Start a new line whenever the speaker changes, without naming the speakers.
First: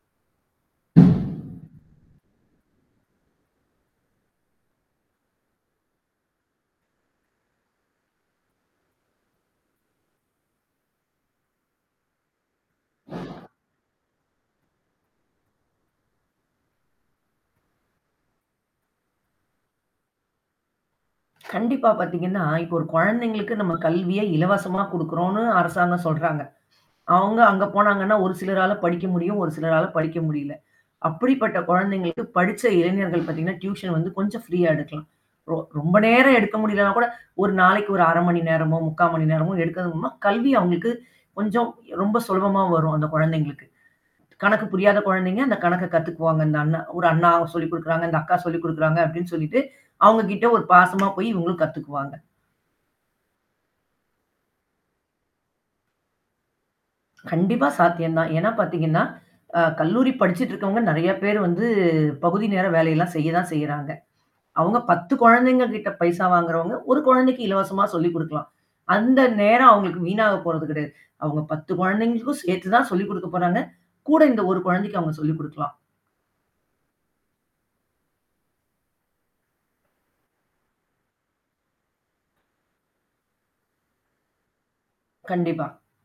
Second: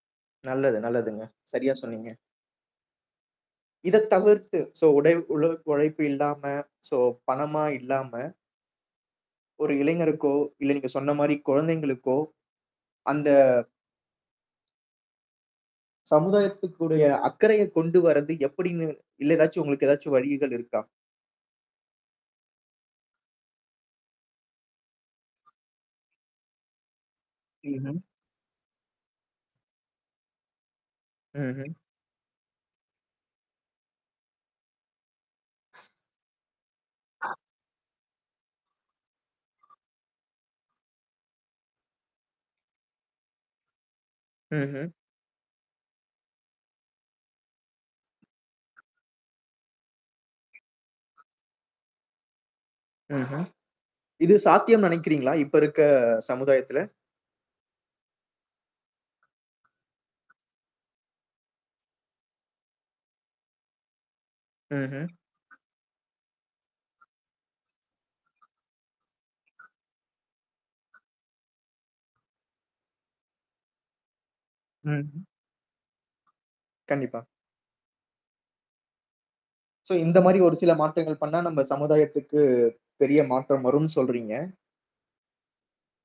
நல்லது, நல்லதுங்க. சரியா சொன்னீங்க. இத தவிர்த்து, சோ உடை உடல் உழைப்பு இல்லாம, சோ பணமா இல்லாம ஒரு இளைஞருக்கோ, இல்ல நீங்க சொன்ன மாரி குழந்தைங்களுக்கோ, அந்த சமுதாயத்துக்குறிய அக்கறையைக் கொண்டு வரது எப்படின்னு இல்ல எதாச்சும் உங்களுக்கு ஏதாச்சும் வழிகள் இருக்கா?
கண்டிப்பா பாத்தீங்கன்னா, இப்ப ஒரு கொழந்தைங்களுக்கு நம்ம கல்வியை இலவசமா குடுக்குறோன்னு அரசாங்கம் சொல்றாங்க. அவுங்க அங்க
ம்ஹ்ம்.
போனாங்கன்னா, ஒரு சிலரால படிக்க முடியும். ஒரு சிலரால படிக்க முடியல. அப்படிப்பட்ட
ம்ஹ்ம்.
கொழந்தைங்களுக்கு படிச்ச இளைஞர்கள் பாத்தீங்கன்னா, டியூஷன் வந்து கொஞ்சம் ஃப்ரீயா எடுக்கலாம். ரொ ரொம்ப நேரம் எடுக்க முடியலன்னா கூட, 1 நாளைக்கு ஒரு 1/2 மணி நேரமோ, 3/4 மணி நேரமோ எடுக்கறதன் மூலமா, கல்வி அவுங்களுக்கு கொஞ்சம் ரொம்ப சுலபமா வரும், அந்த கொழந்தைங்களுக்கு. கணக்கு
ம்ஹ்ம்.
புரியாத கொழந்தைங்க அந்த கணக்க கத்துக்குவாங்க. இந்த அண்ணன் "ஒரு அண்ணா ஒரு சொல்லிக் குடுக்குறாங்க, இந்த அக்கா சொல்லிக் குடுக்குறாங்க" அப்படின்னு சொல்லிட்டு, அவுங்ககிட்ட ஒரு பாசமா போயி இவுங்களும் கத்துக்குவாங்க.
ம்ஹ்ம். இது சாத்தியம்ன்னு நெனைக்கிறீங்களா? இப்ப இருக்க சமுதாயத்துல?
கண்டிப்பா சாத்தியந்தான். ஏன்னா பாத்தீங்கன்னா, அ கல்லூரி படிச்சுட்ருக்கவங்க நெறைய பேரு வந்து, பகுதி நேர வேலை எல்லாம் செய்ய தான் செய்றாங்க. அவுங்க
ம்ஹ்ம்.
10 கொழந்தைங்க கிட்ட பைசா வாங்குறவங்க, 1 கொழந்தைக்கு இலவசமா சொல்லிக் குடுக்கலாம். அந்த நேரம் அவுங்களுக்கு வீணாக போறது கிடையாது. அவுங்க 10 கொழந்தைங்களுக்கும் சேர்த்து தான் சொல்லிக் குடுக்கப் போறாங்க. கூட இந்த 1 கொழந்தைக்கு அவுங்க
ம்ஹ்ம்.
சொல்லிக் குடுக்கலாம்.
கண்டிப்பா. சோ இந்த மாரி ஒரு சில மாற்றங்கள் பண்ணா, நம்ம சமுதாயத்துக்கு பெரிய மாற்றம் வரும்ன்னு சொல்றீங்க.
கண்டிப்பா.